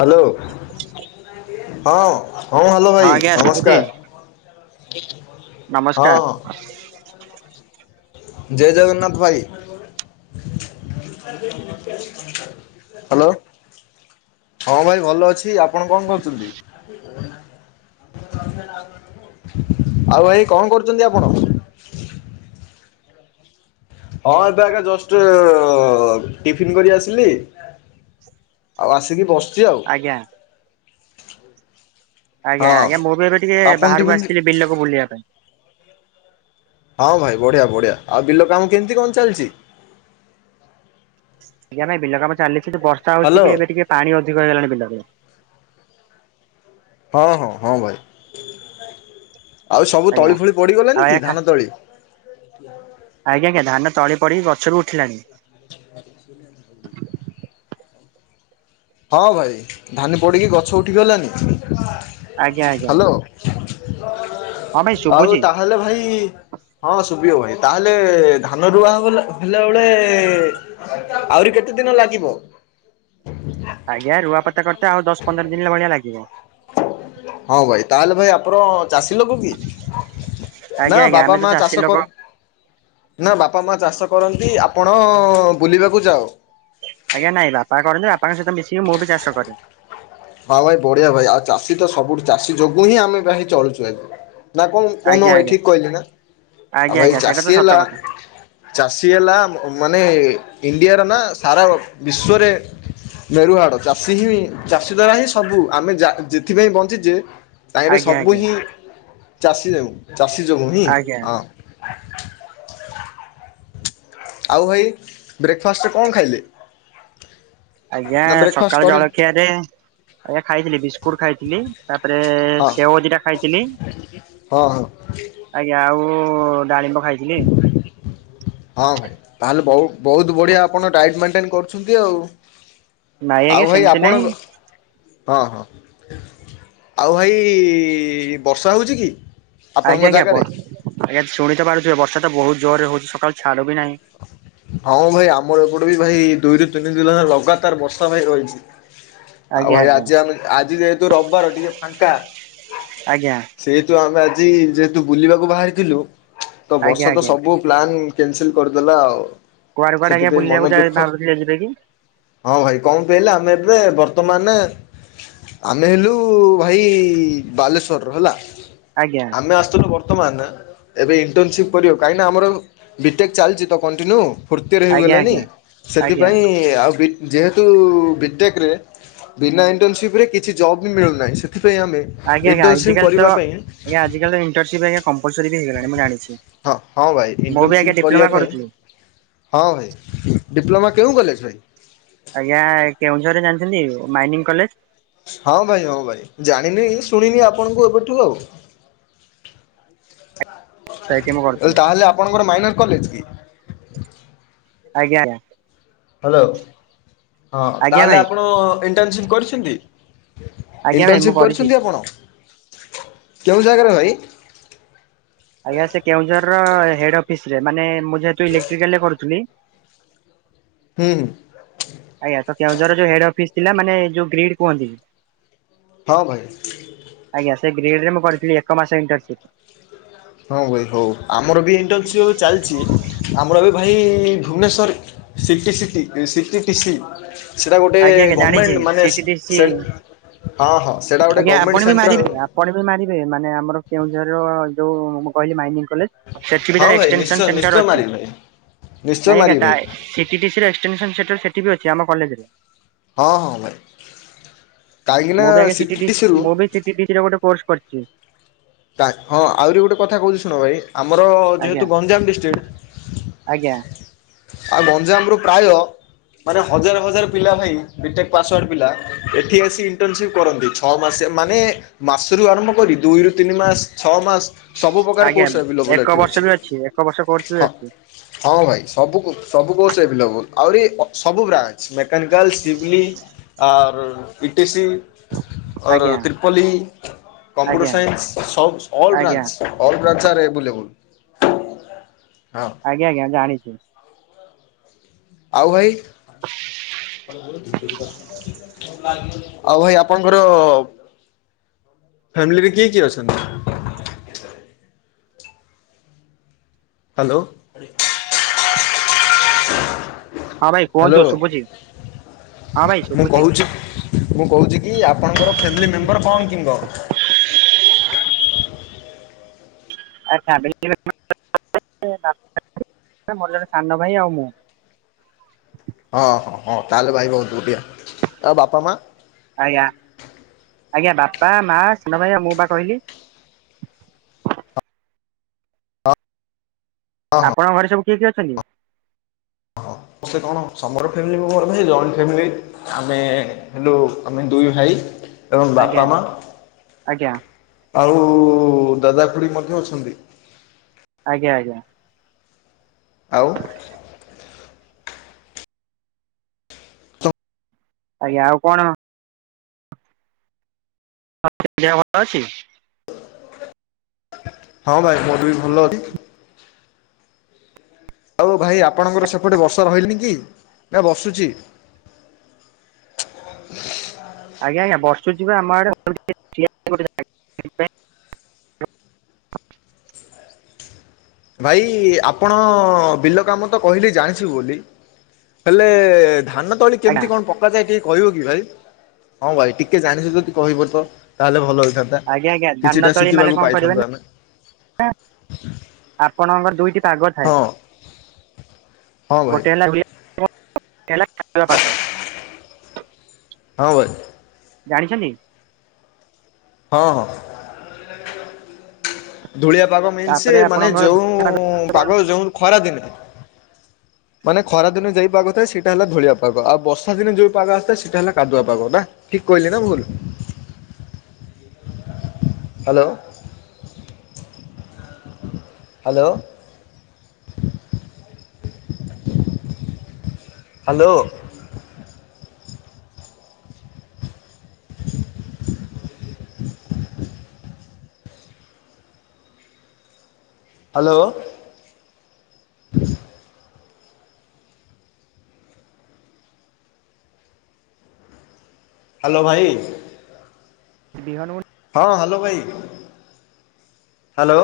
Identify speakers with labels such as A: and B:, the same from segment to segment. A: Hello. ହଁ ହଁ hello ଭାଇ
B: ଆଜ୍ଞା ଶୁଭୁଛି
A: ନମସ୍କାର। ହଁ,
B: ନମସ୍କାର
A: ହଁ। ଜୟ ଜଗନ୍ନାଥ ଭାଇ। ହାଲୋ ହଁ ଭାଇ ଭଲ ଅଛି ଆପଣ କଣ କରୁଛନ୍ତି? ଆଉ ଭାଇ କଣ କରୁଚନ୍ତି ଆପଣ? ହଁ ଏବେ ଆଗ ଜଷ୍ଟ ଟିଫିନ କରି ଆସିଲି। ଆଉ ଆସିକି ବସ
B: ଆଜ୍ଞା। ଆଜ୍ଞା
A: ହଁ
B: ଆଜ୍ଞା ମୁଁ ବି ଏବେ ଟିକେ
A: ଆପଣ
B: ବାହାରକୁ
A: ଟିଫିନ୍
B: ଆସିଥିଲି ବିଲକୁ ବୁଲିବା ପାଇଁ।
A: ହଁ ଭାଇ ବଢ଼ିଆ ବଢ଼ିଆ ଆଉ ବିଲ କାମ କେମିତି କଣ ଚାଲଚି?
B: ଆଜ୍ଞା ଭାଇ ବିଲ କାମ ଚାଲିଛି ତ ବର୍ଷା ହଉଛି
A: ହ୍ୟାଲୋ
B: ଟିକେ ଏବେ ଟିକେ ପାଣି ଅଧିକ ହେଇଗଲାଣି ବିଲରେ।
A: ହଁ ହଁ ହଁ ଭାଇ ଆଉ ସବୁ
B: ଆଜ୍ଞା ଆଉ
A: ତଳି ଫଳି ପଡ଼ିଗଲାନି କି
B: ଆଜ୍ଞା ଖା
A: ଧାନ ତଳି?
B: ଆଜ୍ଞା ଆଜ୍ଞା ଧାନ ତଳି ପଡିି ଗଛ ବି ଉଠିଲାଣି।
A: ହଁ ଭାଇ ଧାନ ପଡ଼ିକି ଗଛ ଉଠି ଗଲାନି।
B: ଆଜ୍ଞା ଆଜ୍ଞା। ହଁ ଭାଇ
A: ଆଉ
B: ଶୁଭୁଛି।
A: ତାହେଲେ ଭାଇ ହଁ ଶୁଭିବ। ତାହେଲେ ଧାନ ରୁଆ ହେଲା ବେଳେ ଆହୁରି କେତେ ଦିନ ଲାଗିବ।
B: ଆଜ୍ଞା ରୁଆ ପତା କରେତ ଆଉ ଦଶ ପନ୍ଦର ଦିନ ଭଳିଆ ଲାଗିବ।
A: ହଁ ଭାଇ ତାହେଲେ ଭାଇ ଆପଣ ଚାଷୀ ଲୋକ କି
B: ଆଜ୍ଞା
A: ନା
B: ଆଜ୍ଞା ଆମେ
A: ବାବା
B: ତ
A: ମା
B: ଚାଷୀ
A: ଚାଷ
B: ଲୋକ।
A: କର ନା ବାପା ମା ଚାଷ କରନ୍ତି ଆପଣ ବୁଲିବାକୁ ଯାଅ।
B: ଆଜ୍ଞା ନାଇଁ ବାପା କରନ୍ତି ବାପାଙ୍କ ସହିତ ମିଶିକି ମୁଁ ବି ଚାଷ କରେ।
A: ହଁ ଭାଇ ବଢିଆ ଭାଇ ଆଉ ଚାଷୀ ତ ସବୁଠୁ ଚାଷୀ ଯୋଗୁ ହିଁ ଆମେ ଭାଇ ଚଳୁଛୁ ଭାଇ। ନା କଣ କହୁନ
B: ଆଜ୍ଞା
A: ଭାଇ
B: ଆଜ୍ଞା
A: ଠିକ କହିଲି ନା ଆଉ
B: ଆଜ୍ଞା
A: ଭାଇ
B: ଆଜ୍ଞା ସେଇଟା ତ
A: ଚାଷୀ
B: ସତ
A: ହେଲା
B: କଥା।
A: ଚାଷୀ ହେଲା ମାନେ ଇଣ୍ଡିଆର ନା ସାରା ବିଶ୍ୱରେ ମେରୁହାଡ ଚାଷୀ ହିଁ ଚାଷୀ ଦ୍ଵାରା ହିଁ ସବୁ ଆମେ ଯେଥିପାଇଁ ବଞ୍ଚି ଚେ ତାହିରେ
B: ଆଜ୍ଞା
A: ସବୁ
B: ଆଜ୍ଞା
A: ହିଁ ଚାଷୀ ଯୋଗୁ ଚାଷୀ ଯୋଗୁ ହିଁ
B: ଆଜ୍ଞା
A: ହଁ। ଆଉ ଭାଇ ବ୍ରେକ୍ଫାଷ୍ଟରେ କଣ ଖାଇଲେ?
B: ଆଜ୍ଞା
A: ନା ବ୍ରେକ୍ଫାଷ୍ଟ
B: ସକାଳ
A: କରି
B: ଜଳଖିଆ ରେ ଆଜ୍ଞା ଖାଇଥିଲି ବିସ୍କୁଟ ଖାଇଥିଲି। ତାପରେ
A: ହଁ
B: ସେଓ ଦିଟା ଖାଇଥିଲି।
A: ହଁ ହଁ
B: ଆଜ୍ଞା ଆଉ ଡାଳିମ୍ବ ଖାଇ କିଏ?
A: ହଁ ଭାଇ ତାହେଲେ ବହୁ ବହୁତ ବଢିଆ ଆପଣ ଡାଇଟ୍ ମେଣ୍ଟେନ କରୁଛନ୍ତି ଆଉ।
B: ନାଇଁ ଆଜ୍ଞା
A: ଆଉ ଭାଇ
B: ସେମିତି
A: ଆପଣ
B: ନାଇଁ
A: ହଁ ହଁ ଆଉ ଭାଇ ବର୍ଷା ହଉଚି କି? ଆପଣଙ୍କ
B: ଆଜ୍ଞା ଆଜ୍ଞା
A: ଜାଗାରେ?
B: ଆଜ୍ଞା ଶୁଣି ତ ପାରୁଥିବେ ବର୍ଷା ତ ବହୁତ ଜୋରରେ ହଉଛି ସକାଳୁ ଛାଡୁ ବି ନାହିଁ।
A: ହଁ ଭାଇ ଆମର ଏପଟେ ବି ଭାଇ ଦୁଇରୁ ତିନି ଦିନ ହେଲା ଲଗାତାର ବର୍ଷା ଭାଇ ରହିଛି। ଆଉ
B: ଆଜ୍ଞା
A: ଭାଇ
B: ଆଜ୍ଞା
A: ଆଜି ଆମେ ଆଜି ଯେହେତୁ ରବିବାର ଟିକେ ଫାଙ୍କା
B: ଆଜ୍ଞା।
A: ସେହେତୁ ଆମେ ଆଜି ଯେହେତୁ ବୁଲିବାକୁ ବାହାରିଥିଲୁ ତ
B: ଆଜ୍ଞା
A: ବର୍ଷା ତ
B: ଆଜ୍ଞା
A: ସବୁ ପ୍ଲାନ୍ କ୍ୟାନସେଲ କରିଦେଲା ଆଉ।
B: କୁଆଡେ କୁଆଡେ ଆଜ୍ଞା
A: ସେଥିପାଇଁ ମନ
B: ବୁଲିବାକୁ ଯା
A: ଦୁଃଖ।
B: ଭାବିଥିଲେ ଜିବେକି?
A: ହଁ ଭାଇ କଣ ପାଇଲେ ଆମେ ଏବେ ବର୍ତ୍ତମାନେ ଆମେ ହେଲୁ ଭାଇ ବାଲେଶ୍ଵର ର ହେଲା।
B: ଆଜ୍ଞା।
A: ଆମେ ଆସିଥିଲୁ ବର୍ତ୍ତମାନ ଏବେ ଇଣ୍ଟରନସିପ କରିବାକୁ କାହିଁକି ନା ଆମର ବିଟେକ୍ ଚାଲିଛି ତ କଣ୍ଟିନ୍ୟୁ ଫୋର୍ଥ ଇଅର
B: ଆଜ୍ଞା
A: ହେଇଗଲାନି
B: ଆଜ୍ଞା ଆଜ୍ଞା
A: ସେଥିପାଇଁ ଆଉ ଯେହେତୁ ବିଟେକେରେ ବିନା ଇଣ୍ଟର୍ନସିପ୍ ରେ କିଛି ଜବ୍ ବି ମିଳୁନାହିଁ ସେଥିପାଇଁ ଆମେ
B: ଆଜ୍ଞା ଆଜ୍ଞା
A: ଇଣ୍ଟର୍ନସିପ୍
B: ଆଜିକାଲି ତ
A: କରିବା ପାଇଁ
B: ଆଜି କାଲି ଇଣ୍ଟରସିପ ଆଜ୍ଞା କମ୍ପଲସରୀ ବି ହେଇଗଲାଣି ମୁଁ ଜାଣିଛି।
A: ହଁ ଭାଇ
B: ମୁଁ ବି ଆଜ୍ଞା
A: ଇଣ୍ଟର୍ନସିପ୍ କରିବା
B: ଡିପ୍ଲୋମା
A: ପାଇଁ
B: କରୁଥିଲି।
A: ହଁ ଭାଇ ଡିପ୍ଲୋମା କେଉଁ କଲେଜ ରେ?
B: ଆଜ୍ଞା ଏ କେଉଁଝରରେ ଜାଣିଚନ୍ତି ମାଇନିଂ କଲେଜ।
A: ହଁ ଭାଇ ହଁ ଭାଇ ଜାଣିନି ଶୁଣିନି ଆପଣଙ୍କୁ ଏବେଠୁ ଆଉ।
B: ସେଇଠି ମୁଁ କରୁଥିଲି
A: କହିଲି ତାହେଲେ ଆପଣଙ୍କର ମାଇନର କଲେଜ କି?
B: ଆଜ୍ଞା।
A: ହ୍ୟାଲୋ ହଁ
B: ଆଜ୍ଞା
A: ତାହେଲେ
B: ଭାଇ
A: ଆପଣ ଇଣ୍ଟର୍ନସିପ୍ କରିଛନ୍ତି?
B: ଆଜ୍ଞା ଭାଇ ମୁଁ
A: ଇଣ୍ଟର୍ନସିପ୍
B: କରିଛି।
A: କରିଛନ୍ତି ଆପଣ କେଉଁ ଜାଗାରେ ଭାଇ।
B: ଆଜ୍ଞା ସେ କେଉଁଝର ର ହେଡ୍ ଅଫିସ ରେ ମାନେ ମୁଁ ଯେହେତୁ ଇଲେକ୍ଟ୍ରିକାଲ ରେ କରୁଥିଲି
A: ହୁଁ।
B: ଆଜ୍ଞା ତ କେଉଁଝରରେ ଯୋଉ ହେଡ୍ ଅଫିସ୍ ଥିଲା ମାନେ ଯୋଉ ଗ୍ରୀଡ୍ କୁହନ୍ତି।
A: ହଁ ଭାଇ।
B: ଆଜ୍ଞା ସେ ଗ୍ରେଡ୍ ରେ ମୁ କରିଥିଲେ ଏକ ମାସ ଇଣ୍ଟରସିପ୍।
A: ହଁ ଭାଇ ହଉ ଆମର ବି ଇଣ୍ଟରସିପ୍ ଚାଲିଚି ଆମର ବି ଭାଇ ଭୁବନେଶ୍ୱର ସିଟିସିିଟି ସିଟିଟିସିି। ସେଇଟା ଗୋଟେ
B: ଆଜ୍ଞା ଆଜ୍ଞା ଜାଣିଛି
A: ଗମେଣ୍ଟ ମାନେ ସେ
B: ସିଟିଡିସି
A: ସେ ହଁ ହଁ ସେଇଟା ଗୋଟେ ଗମେଣ୍ଟ ସେଣ୍ଟ୍ରାଲ
B: ପଢ଼ିବେ ମାରିବେ ମାନେ ଆମର କେଉଁଝରର ଯୋଉ ମୁଁ କହିଲି ମାଇନିଂ କଲେଜ୍ ସେଠିବି
A: ହଁ
B: ତାର
A: ଭାଇ ନିଶ୍ଚୟ
B: ଏକ୍ସଷ୍ଟେନସନ
A: ନିଶ୍ଚୟ
B: ସେଣ୍ଟର ଅଛି
A: ମାରିବି ଭାଇ ନିଶ୍ଚୟ
B: ନାଇଁ ଆଜ୍ଞା
A: ମାରିବି
B: ତା
A: ଭାଇ
B: ସିଟିଟିସିରେ ଏକ୍ସଷ୍ଟେନସନ ସେଣ୍ଟର ସେଠି ବି ଅଛି ଆମ କଲେଜେରେ।
A: ହଁ ହଁ ଭାଇ। କାହିଁକିନା
B: ମୁଁ ବି ଆଜ୍ଞା ସିଟିଟିସି
A: ସିଟିଟିସିରୁ
B: ମୁଁ ବିି ସିଟିଟିସିରେ ଗୋଟେ କୋର୍ସ କରିଚି।
A: ତା ହଁ ଆହୁରି ଗୋଟେ କଥା କହୁିଚି ଶୁଣ ଭାଇ। ଆମର
B: ଆଜ୍ଞା
A: ଯେହେତୁ ଗଞ୍ଜାମ ଡିଷ୍ଟ୍ରିଡି।
B: ଆଜ୍ଞା
A: ଆଉ ଗଞ୍ଜାମରୁ ପ୍ରାୟ ମାନେ ହଜାର ହଜାର ପିଲା ଭାଇ ବି ଟେକ୍ ପାସୱାର୍ଡ଼ ପିଲା। ଏଠିକି ଆସି ଇଣ୍ଟରସିପ୍ କରନ୍ତି ଛଅ ମାସେ ମାନେ ମାସ ରୁ ଆରମ୍ଭ କରି ଦୁଇରୁ ତିନି ମାସେ ଛଅ ମାସେ ସବୁ ପ୍ରକାର
B: ଆଜ୍ଞା
A: କୋର୍ସ ଏଭେଲେବୁଲ୍
B: ଏକ
A: ଏଠି
B: ବର୍ଷ ବି ଏକ ବର୍ଷ କୋର୍ସ
A: ଅଛି
B: ବି
A: ହଁ।
B: ଅଛି
A: ହଁ ଭାଇ ସବୁ କୋ ସବୁ କୋର୍ସ ଏଭେଲେବୁଲ୍ ଆହୁରି ଅ ସବୁ branch. Mechanical ସିଭିଲି or E T C or
B: ଆଜ୍ଞା।
A: ତ୍ରିପଲି, କମ୍ପ୍ୟୁଟର
B: ଆଜ୍ଞା
A: ସାଇନ୍ସ ସ ଅଲ୍
B: ଆଜ୍ଞା
A: ବ୍ରାଞ୍ଚ। ଅଲ୍ ବ୍ରାଞ୍ଚ ଆର ଏଭେଲେବୁଲ୍ ହଁ।
B: ଆଜ୍ଞା ଆଜ୍ଞା ଜାଣିଚି।
A: ଆଉ ଭାଇ। ଆଉ ଭାଇ ଆପଣଙ୍କର ଫ୍ୟାମିଲିରେ କିଏ କିଏ ଅଛନ୍ତି? ହାଲୋ।
B: ହଁ ଭାଇ କୁହନ୍ତୁ ଶୁଭୁଚି ହଁ ଭାଇ
A: ମୁଁ
B: ଶୁଭୁଚି।
A: କହୁଛି ମୁଁ କହୁଚିକି ଆପଣଙ୍କର ଫ୍ୟାମିଲି ମେମ୍ବର କଣ କିମ୍ବ?
B: ଆ [unintelligible] ମୋର ଜଣେ ସାନ ଭାଇ ଆଉ ମୁଁ।
A: ହଁ ହଁ ହଁ ତାହେଲେ ଭାଇ ବହୁତ୍ ବଢିଆ ଆଉ ବାପା ମା?
B: ଆଜ୍ଞା ଆଜ୍ଞା ବାପା, ମା, ସାନ ଭାଇ ଆଉ ମୁଁ ପା କହିଲି। ଆପଣଙ୍କ ଘରେ ସବୁ କିଏ କିଏ ଅଛନ୍ତି?
A: ହଁ ମୋତେ କଣ ସମର ଫ୍ୟାମିଲି [unintelligible] ଭାଇ ଜଏଣ୍ଟ ଫ୍ୟାମିଲି ଆମେ ହେଲୁ ଆମେ ଦୁଇ ଭାଇ ଏବଂ
B: ଆଜ୍ଞା
A: ବାପା,
B: ଆଜ୍ଞା
A: ମା ଆଉ ଦାଦା, ଖୁ଼ଡି ମଧ୍ୟ ଅଛନ୍ତି।
B: ଆଜ୍ଞା ଆଜ୍ଞା।
A: ଆଉ।
B: ଆଜ୍ଞା ଆଉ କଣ ଦିହ ଭଲ ଅଛି?
A: ହଁ ଭାଇ ମୋର ବି ଭଲ ଅଛି। ଆଉ ଭାଇ ଆପଣଙ୍କର ସେପଟେ ବର୍ଷା ରହିଲାନି କି ନା ବର୍ଷୁଚି?
B: ଆଜ୍ଞା ଆଜ୍ଞା ବର୍ଷୁଚି ପା ଆମ ଆଡେ [unintelligible] ଠିଆ ହେଇଚୁ ଗୋଟେ ଜାଗାରେ।
A: ଭାଇ ଆପଣ ବିଲ କାମ ତ କଇଲି ଜାଣିଛୁ ବୋଲି। ହେଲେ ଧାନ ତଳି
B: ଆଜ୍ଞା
A: କେମିତି କଣ ପ ଥିବା ଯାଏଁ କେହି କହିବ କି ଭାଇ ହଁ ଭାଇ ଟିକେ ଜାଣିଚ ଯଦି କହିବ ତ ତାହେଲେ ଭଲ ହେଇଥା
B: ଆଜ୍ଞା ଆଜ୍ଞା ଧାନ ତଳି ମାନେ କଣ କରିବେ ନା
A: ଆମେ
B: ନା ଆପଣଙ୍କ ଘରେ ଦୁଇଟି ପାଗ ଥାଏ
A: ହଁ ହଁ ଭାଇ
B: ଗୋଟେ ହେଲା [inaudible] [unintelligible]
A: ହଁ ଭାଇ।
B: ଜାଣିଛନ୍ତି?
A: ହଁ ହଁ। ଧୂଳିଆ ପାଗ ମିନ୍ସ
B: ତାପରେ
A: ମାନେ
B: ଆପଣଙ୍କର
A: ଯୋଉଁ ପାଗ ଯୋଉଁ ଖରା ଦିନେ। ମାନେ ଖରା ଦିନ ଯେଇ ପାଗ ଥାଏ ସେଇଟା ହେଲା ଧୂଳିଆ ପାଗ ଆଉ ବର୍ଷା ଦିନେ ଯୋଉ ପାଗ ଆସିଥାଏ ସେଇଟା ହେଲା କାଦୁଆ ପାଗ ନା। ଠିକ୍ କହିଲି ନା ଭୁଲ? Hello. Hello hello. Hello. Hello ଭାଇ।
B: ବିହନ ବୁଣ୍
A: ହଁ ହାଲୋ ଭାଇ, ହାଲୋ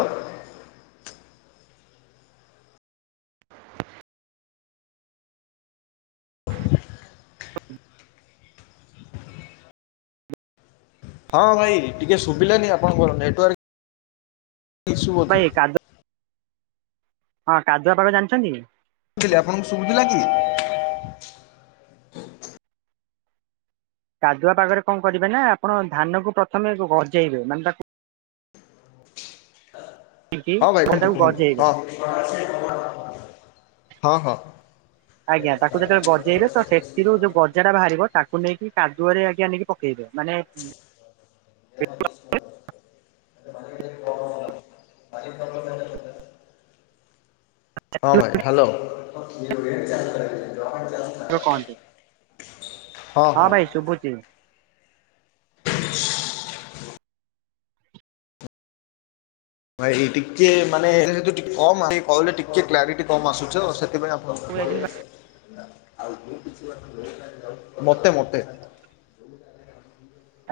A: ହଁ ଭାଇ ଟିକେ ସୁୁବିଲାନି ଆପଣଙ୍କର ନେଟୱାର୍କ ଇସୁ ବୋଧେ?
B: କାଦୁଆ ହଁ କାଦୁଆ ପାଗ ଜାଣିଚନ୍ତି କି?
A: ଥିଲି ଆପଣଙ୍କୁ ଶୁବୁଥିଲା କି?
B: କାଦୁଆ ପାଗରେ କଣ କରିବେ ନା ଆପଣ ଧାନକୁ ପ୍ରଥମେ ଗ-ଗଜେଇବେ ମାନେ ତାକୁ ନେଇକି
A: ହଁ ଭାଇ କୁହନ୍ତୁ
B: ତାକୁ
A: କୁହନ୍ତୁ
B: ଗଜେଇବେ
A: ହଁ ହଁ ହଁ।
B: ଆଜ୍ଞା ତାକୁ ଯେତେବେଳେ ଗଜେଇବେ ତ ସେଥିରୁ ଯୋଉ ଗଜାଟା ବାହାରିବ ତାକୁ ନେଇକି କାଦୁଅରେ ଆଜ୍ଞା ନେଇକି ପ କେଇବେ ମାନେ
A: [inaudible] [unintelligible] ହଁ ଭାଇ ହାଲୋ
B: [inaudible] କହନ୍ତି ହଁ ଭାଇ ଶୁବୁଚି।
A: [unintelligible] ଭାଇ ଟିକେ ମାନେ ଯେହେତୁ ଟିକେ କମ [inaudible] କହିଲେ ଟିକେ କ୍ଲାରିଟି କମ ଆସୁଚି ତ ସେଥିପାଇଁ ଆ ମତେ ମତେ।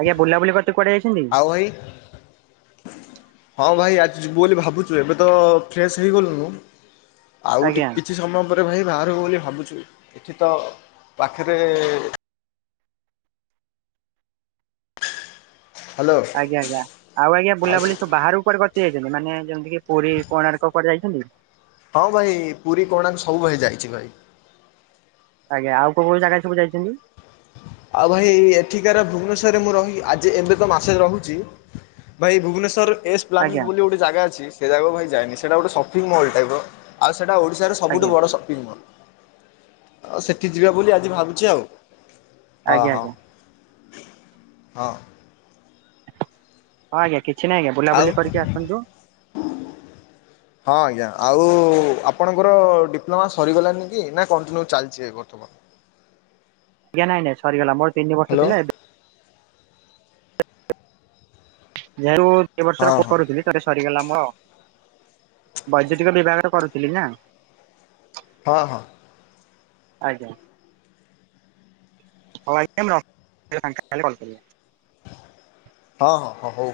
B: ଆଜ୍ଞା ବୁଲାବୁଲି କରିତେ କୁଆଡ଼େ ଯାଇସିନ୍ତି?
A: ଓ ଭାଇ ହଁ ଭାଇ ଆଜି ଯିବୁ ବୋଲି ଭାବୁଚୁ ଏବେ ତ ଫ୍ରେସ୍ ହେଇଗଲୁନୁ। ଆଉ
B: ଆଜ୍ଞା
A: ଟିକେ କିଛି ସମୟ ପରେ ଭାଇ ବାହାରିବୁ ବୋଲି ଭାବୁଛୁ। ଏଠି ତ ପାଖେରେ ହ୍ୟାଲୋ
B: ଆଜ୍ଞା ଆଜ୍ଞା ଆଉ ଆଜ୍ଞା ବୁଲାବୁଲି ସବୁ ବାହାରକୁ କୁଆଡ଼େ କ ଠିକି ଯାଇଛନ୍ତି ମାନେ ଯେମିତି କି ପୁରୀ କୋଣାର୍କ କୁଆଡ଼େ ଯାଇଛନ୍ତି?
A: ହଁ ଭାଇ ପୁରୀ କୋଣାର୍କ ସବୁଭାଇ ଭାଇ ଯାଇଚି ଭାଇ।
B: ଆଜ୍ଞା ଆଉ କୋଉ କୋଉ ଜାଗା ସବୁ ଯାଇଚନ୍ତି?
A: ଆଉ ଭାଇ ଏଠିକାର ଭୁବନେଶ୍ୱରରେ ମୁଁ ରହି ଆଜି ଏବେ ତ ମାସେ ରହୁଚି। ଭାଇ ଭୁବନେଶ୍ୱର ଏସ୍ ପ୍ଲାନିଂ
B: ଆଜ୍ଞା
A: ବୋଲି ଗୋଟେ ଜାଗା ଅଛି ସେ ଜାଗାକୁ ଭାଇ ଯାଇନି ସେଇଟା ଗୋଟେ ସପିଂ ମଲ୍ ଟାଇପ୍ ର ଆଉ ସେଟା ଓଡ଼ିଶାର ସ ସବୁଠୁ
B: ଆଜ୍ଞା
A: ବଡ଼ ସପିଙ୍ଗ୍ ମଲ୍ ଆଉ ସେଠି ଯିବା ବୋଲି ଆଜି ଭାବୁଚି ଆଉ।
B: ଆଜ୍ଞା
A: ଅ
B: ଆଜ୍ଞା
A: -ହୋ -ହଁ।
B: ହଁ ଆଜ୍ଞା କିଛି ନାହିଁ ଆଜ୍ଞା
A: ଆଉ
B: ବୁଲାବୁଲି କରିକି ଆସନ୍ତୁ
A: ହଁ ଆଜ୍ଞା ଆଉ ଆପଣଙ୍କର ଡିପ୍ଲୋମା ସରିଗଲାନି କି ନା କଣ୍ଟିନ୍ୟୁ ଚାଲିଚି ବର୍ତ୍ତମାନ୍?
B: ଆଜ୍ଞା ନାଇଁ ନାଇଁ ସରିଗଲା ମୋର ତିନିବର୍ଷ
A: ହ୍ୟାଲୋ
B: ଥିଲା ଏବେ
A: ହଁ ହଁ
B: [unintelligible] ରେ ସରିଗଲା ମର ବୈଦ୍ୟୁତିକ ବିଭାଗରେ କରୁଥିଲି ନା।
A: ହଁ ହଁ।
B: ଆଜ୍ଞା। ହଉ ଆଜ୍ଞା ମୁଁ ରଖୁଚି ଫାଙ୍କା ହେଲେ କଲ୍ କରିବେ।
A: ହଁ- ହଁ- ହଁ ହଉ।